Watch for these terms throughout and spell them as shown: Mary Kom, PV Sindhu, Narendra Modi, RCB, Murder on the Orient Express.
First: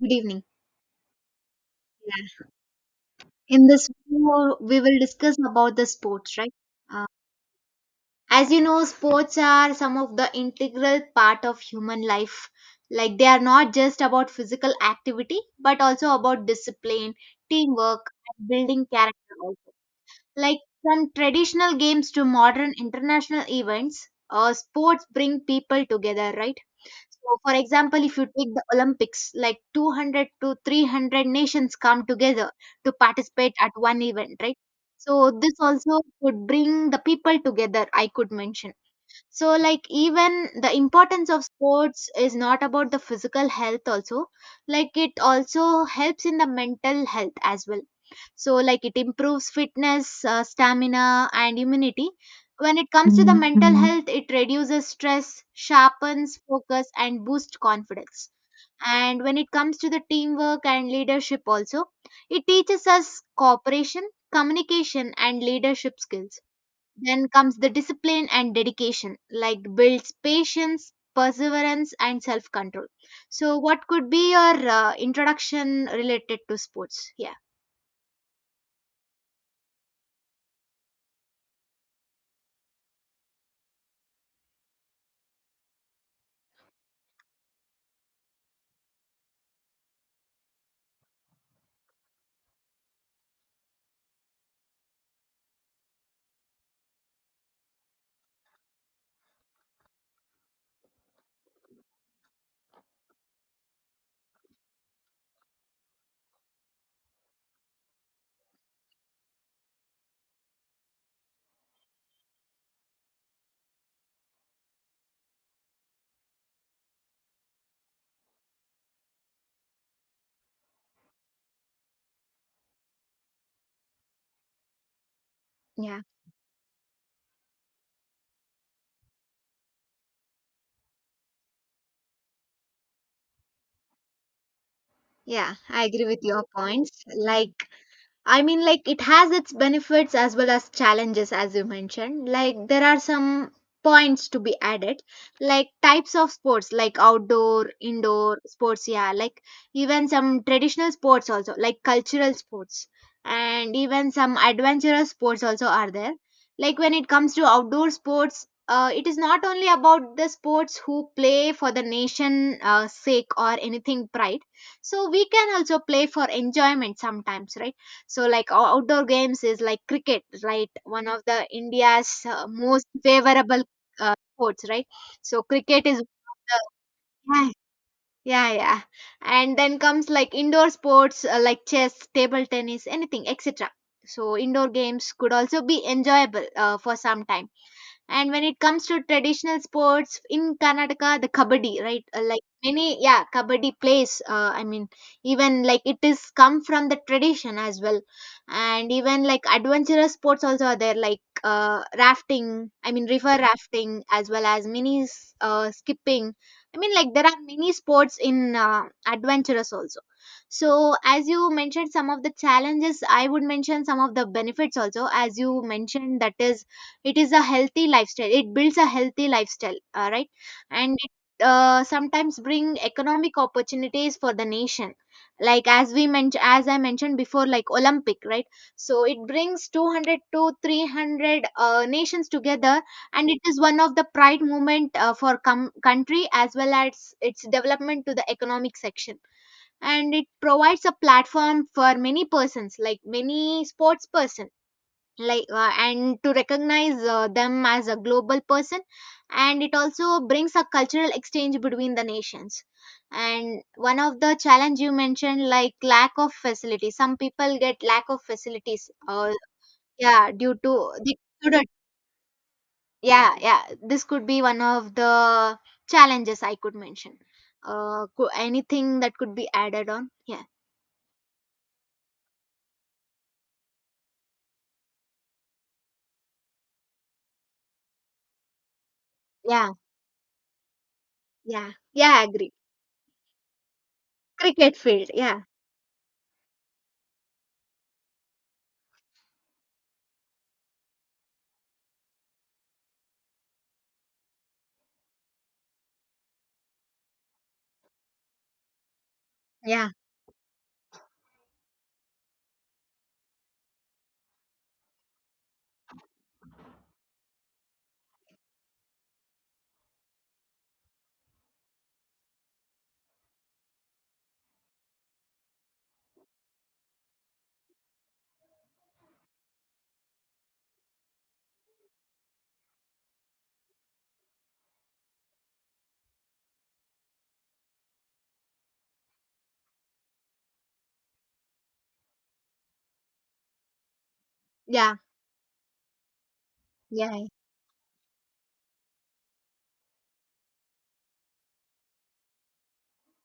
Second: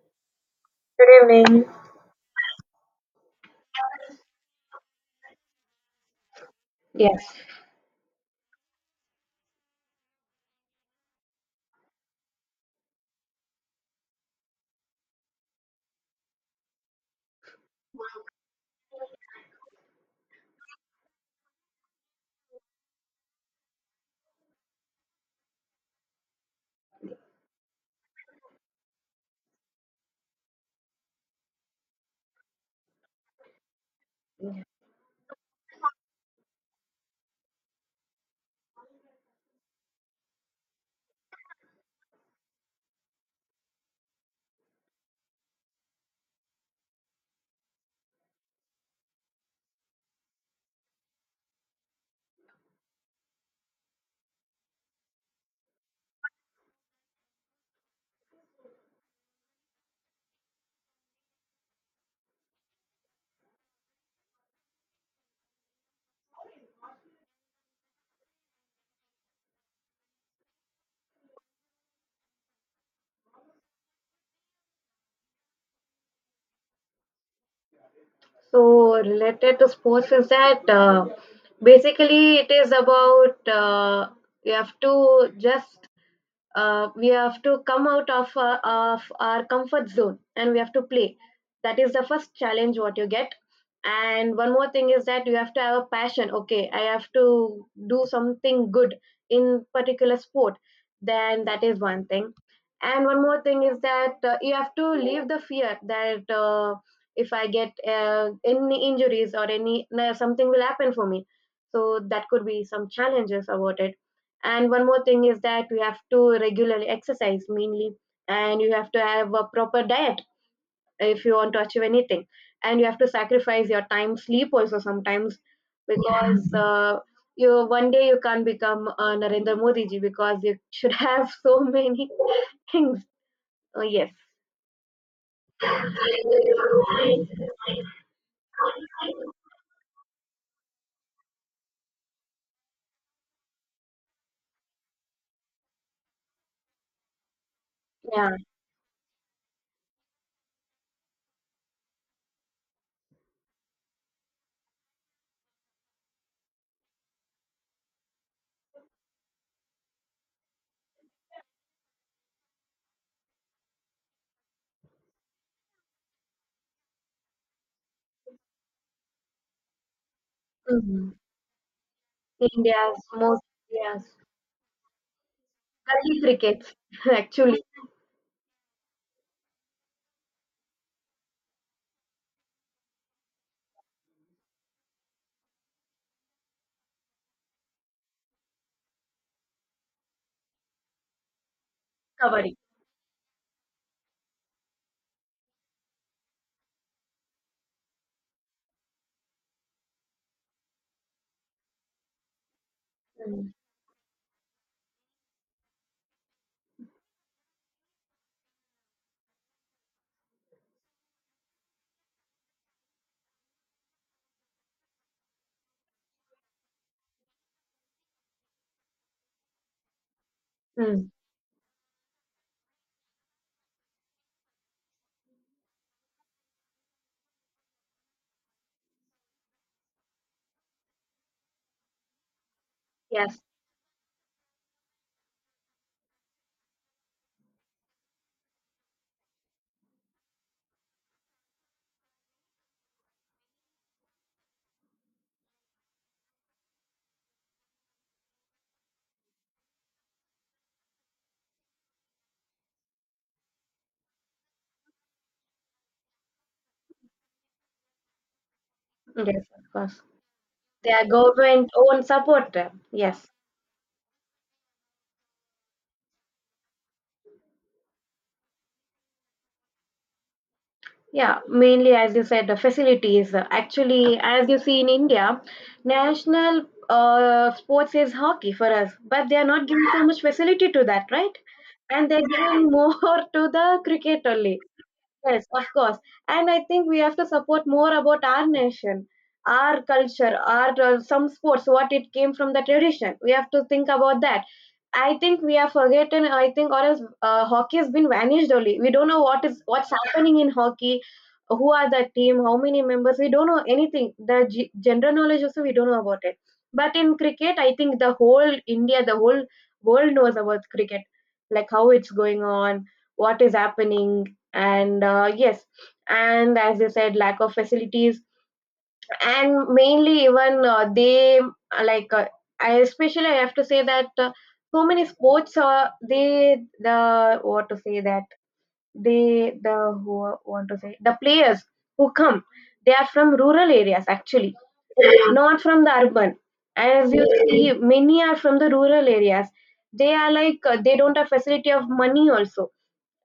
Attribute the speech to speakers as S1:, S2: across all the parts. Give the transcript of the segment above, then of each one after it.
S1: Good evening.
S2: Good evening.
S1: Yeah. In this video, we will discuss about the sports, right? Uh,
S2: Yes.
S1: as you know, sports are some of the integral part of human life. Like they are not just about physical activity, but also about discipline, teamwork, and building character also. Like from traditional games to modern international events, sports bring people together, right? So, for example, if you take the Olympics, like 200 to 300 nations come together to participate at one event, right? So, this also could bring the people together, I could mention. So, like, even the importance of sports is not about the physical health, also, like, it also helps in the mental health as well. So like it improves fitness, stamina and immunity. When it comes to the mental, mm-hmm, health, it reduces stress, sharpens focus and boosts confidence. And when it comes to the teamwork and leadership also, it teaches us cooperation, communication and leadership skills. Then comes the discipline and dedication, like builds patience, perseverance and self control. So what could be your introduction related to sports, yeah?
S2: So related to sports is that basically it is about you have to just we have to come out of our comfort zone and we have to play. That is the first challenge what you get. And one more thing is that you have to have a passion. Okay, I have to do something good in particular sport, then that is one thing. And one more thing is that you have to leave the fear that if I get any injuries or any no, something will happen for me. So that could be some challenges about it. And one more thing is that you have to regularly exercise mainly, and you have to have a proper diet if you want to achieve anything. And you have to sacrifice your time, sleep also sometimes,
S1: Yeah.
S2: because you one day you can't become a Narendra Modi ji, because you should have so many things. Oh yes.
S1: Yeah, I agree with your points. Like I mean, like, it has its benefits as well as challenges, as you mentioned. Like, there are some points to be added, like types of sports, like outdoor,
S2: Yeah.
S1: indoor sports, yeah, like even some traditional sports also, like cultural sports, and even some adventurous sports also are there. Like, when it comes to outdoor sports, it is not only about the sports who play for the nation sake or anything pride, so we can also play for enjoyment sometimes, right? So, like, outdoor games is like cricket, right? One
S2: Mhm.
S1: of the India's most
S2: India's most.
S1: favorable
S2: Yes.
S1: sports, right? So, cricket is
S2: Gully cricket,
S1: one of the,
S2: actually.
S1: yeah, yeah, yeah. And then comes like indoor sports, like chess, table tennis, anything, etc. So, indoor games could also be enjoyable for some time. And when it comes to traditional sports in Karnataka, the kabaddi, right? Like
S2: Kabaddi.
S1: many, yeah, kabaddi plays. I mean, even like it is come from the tradition as well, and even like adventurous sports also are there, like rafting. I mean, river
S2: Mm.
S1: rafting as well as mini skipping. I mean, like there are many sports in adventurous also. So, as you mentioned some of the challenges, I would mention some of the benefits also. As you mentioned, that is, it is a healthy lifestyle, it builds a healthy lifestyle, right? And
S2: Mm.
S1: it sometimes bring economic opportunities for the nation, like as we mentioned, as I mentioned before, like Olympic, right? So it brings 200 to 300 nations together, and
S2: Yes.
S1: it is one of the pride movement for country as well as its development to the economic section. And it provides a platform for many persons, like many sports person, like and to recognize them as a global person. And it also brings a cultural exchange between the nations. And one of the challenge you mentioned, like lack of facilities, some people get lack of facilities, or
S2: Yes, of course.
S1: yeah, due to
S2: They are
S1: the student.
S2: government own support. Yes.
S1: Yeah, yeah, this could be one of the challenges I could mention. Anything that could be added on? Yeah.
S2: Yeah, mainly as you said, the facilities. Actually, as you see in India, national sports is hockey for us, but they are not
S1: Yeah,
S2: giving so much facility to that, right?
S1: yeah,
S2: And
S1: yeah, I
S2: they're
S1: agree.
S2: giving more to the cricket only.
S1: Cricket field, yeah.
S2: Yes, of course. And I think we have to support more about our nation, our culture, our some sports, what it came from the tradition. We have to think about that. I think we are forgotten. I think, or else hockey has been vanished only. We don't know what is what's
S1: Yeah,
S2: happening in hockey. Who are the team? How many members? We don't know anything. The general knowledge also we don't know about it. But in cricket, I think the whole India, the whole world knows about cricket, like how it's going on, what is happening, and yes. And as I said, lack of facilities, and mainly even they like I especially I have to say that so many sports, they the what to say, that they the who want to say, the players who come, they are from rural areas actually,
S1: yeah,
S2: not from the urban. As
S1: yeah,
S2: you see, many are from the rural areas. They are like, they don't have facility of money also,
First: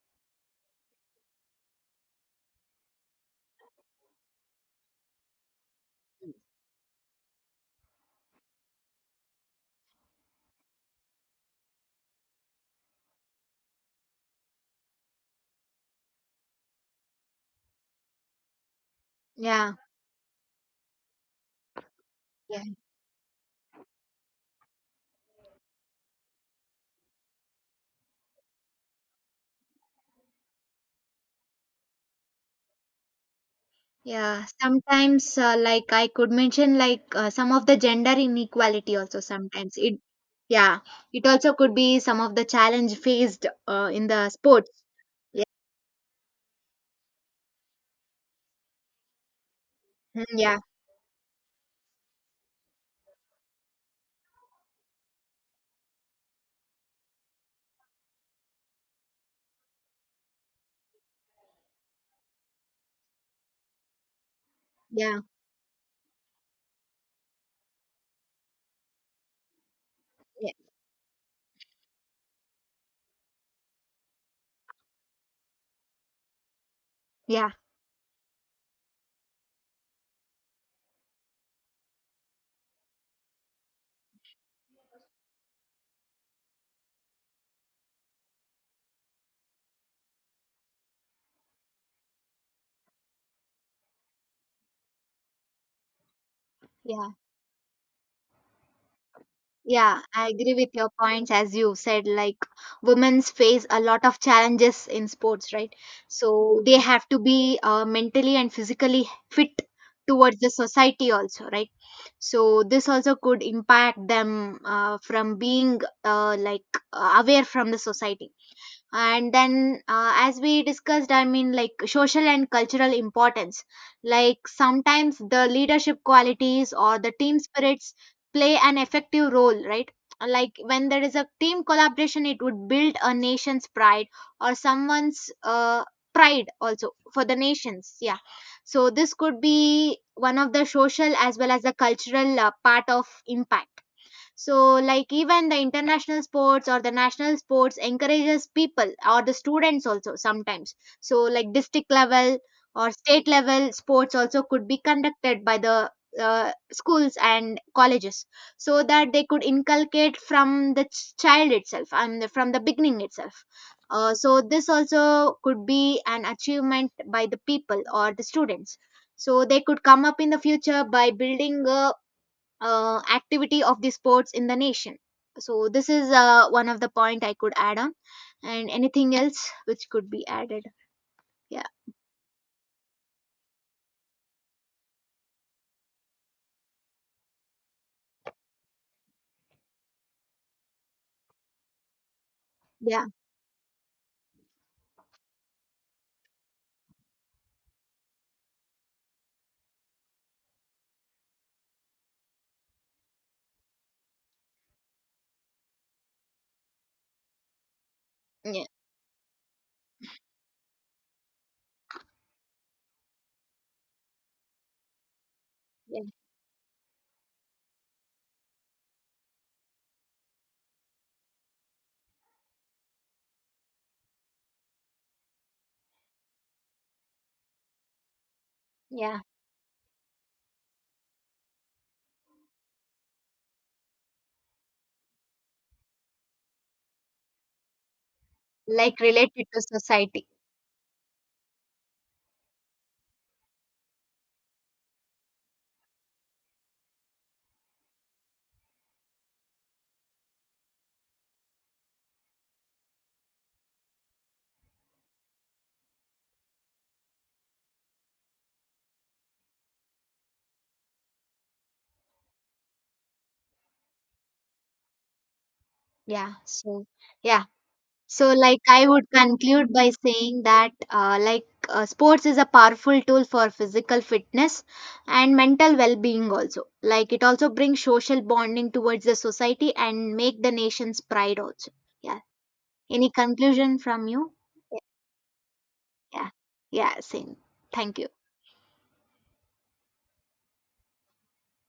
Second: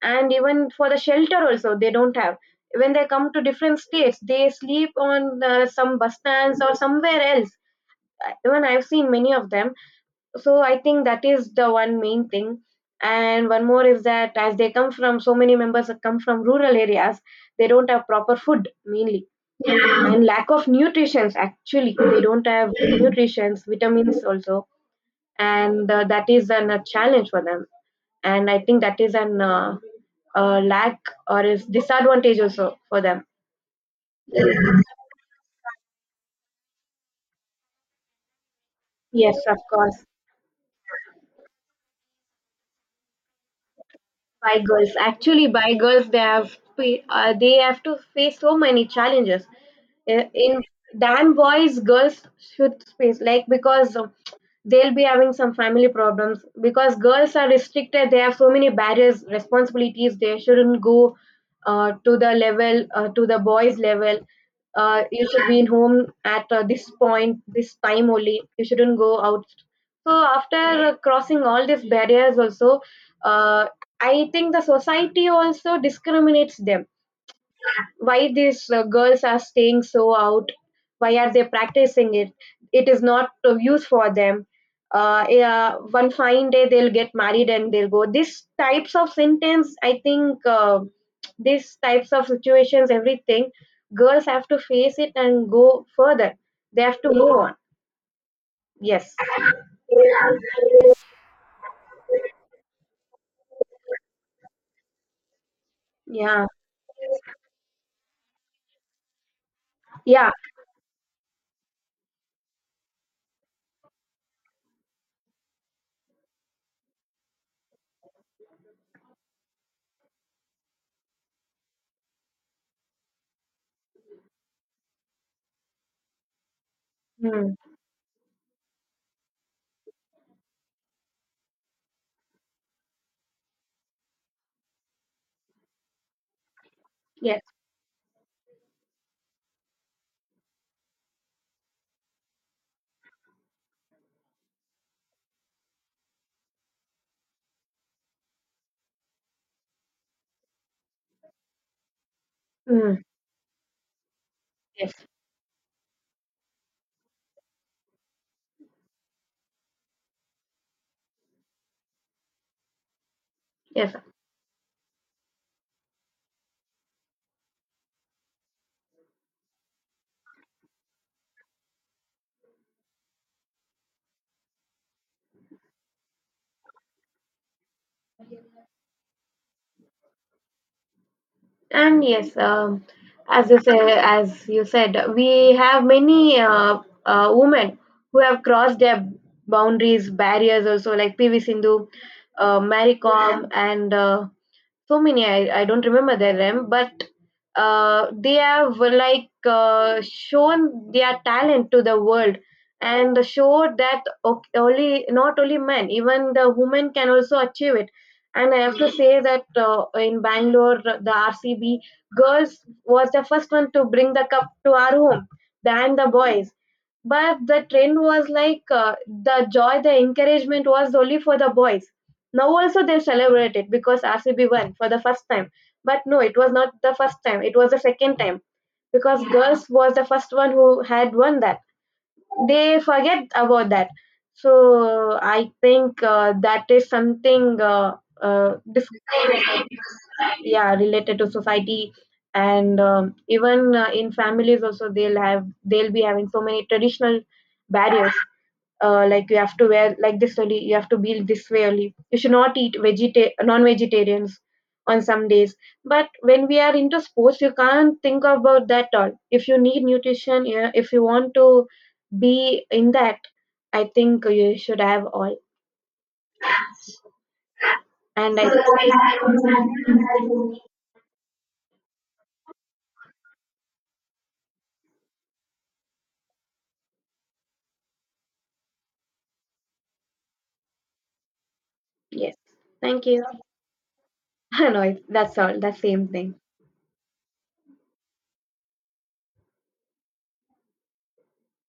S2: and even for the shelter also they don't have. When they come to different states, they sleep on some bus stands or somewhere else. Even I've seen many of them. So I think that is the one main thing. And one more is that as they come from, so many members come from rural areas, they don't have proper food mainly.
S1: yeah,
S2: Yeah. And lack of nutrients, actually they don't have nutrients, vitamins also, and that is an, a challenge for them. And I think that is an lack or is disadvantage also for them.
S1: yeah. sometimes, like I could mention like some of the gender inequality also,
S2: Yes, of
S1: sometimes it,
S2: course.
S1: yeah, it also could be some of the challenge faced in the
S2: By
S1: sports.
S2: girls, actually, by girls, they have they have to face so many challenges.
S1: Mm, yeah,
S2: In damn boys, girls should face like, because they'll be having some family problems. Because girls are restricted, they have so many barriers, responsibilities. They shouldn't go to the level to the boys level. Uh,
S1: yeah,
S2: you should be in home at this point, this time only. You shouldn't go out. So
S1: yeah,
S2: after crossing all these barriers also, uh, I think the society also discriminates them.
S1: yeah,
S2: Why these girls are staying so out, why are they practicing it, it is not of use for them. Uh, yeah, one fine day they'll get married and they'll go, these types of sentence I think, these types of situations, everything girls have to face it and go further. They have to
S1: yeah.
S2: go on. Yes.
S1: Yeah, I
S2: Yeah.
S1: agree with your points. As you said, like women face a lot of challenges in sports, right? So they have to be mentally and physically fit
S2: Yeah.
S1: towards the society also, right? So this also could impact them from being like aware from the society. And then as we discussed, I mean, like social and cultural importance, like sometimes the leadership qualities or the team
S2: Mm.
S1: spirits play an effective role, right? Like when there is a team collaboration, it would build a nation's pride or someone's pride also for the
S2: Yes.
S1: nations, yeah. So this could be one of the social as well as the cultural part of impact. So like even the international sports or the national sports encourages people or the students also sometimes. So like district level or
S2: Mm.
S1: state level sports also could be
S2: Yes.
S1: conducted by the schools and colleges, so that they could inculcate from the child itself and from the beginning itself.
S2: Yes.
S1: So this also could be an achievement by the people or the students, so they could come up in the future by building a activity of the sports in the nation. So this is one of the point I could add on. And anything else which could be added? Yeah,
S2: And yes, as you say, as you said, we have many women who have crossed their boundaries, barriers also, like PV Sindhu, Mary
S1: yeah,
S2: Kom, and so many. I don't remember their name, but they have shown their talent to the world, and showed that only not only men, even the women can also achieve it. And I
S1: yeah,
S2: have to say that, in Bangalore, the RCB girls was the first one to bring the cup to our home than
S1: yeah,
S2: the boys. But the trend was like, the joy, the encouragement was only for the boys. Now also they celebrated because RCB won for the first time. But no, it was not the first time. It was the second time,
S1: yeah.
S2: because girls was the first one who had won that. They forget about that. So I think that is something
S1: Like related to
S2: discriminated.
S1: society.
S2: Yeah, related to society. And even in families also, they'll have, they'll be having so many traditional barriers. Uh, like you have to wear like this only, you have to be this way only, you should not eat non-vegetarians on some days. But when we are into sports, you can't think about that all. If you need nutrition, yeah, if you want to be in that, I think you should have all.
S1: Yeah. So yeah, so
S2: And I
S1: like I would conclude by saying that, like sports is a powerful tool for physical fitness and mental well-being also. Like it also brings social bonding towards the society and make the nation's pride also, yeah.
S2: yes, thank
S1: Any
S2: you.
S1: conclusion from you?
S2: No, that's all, that's same
S1: Yeah.
S2: thing.
S1: Yeah, same. Thank you.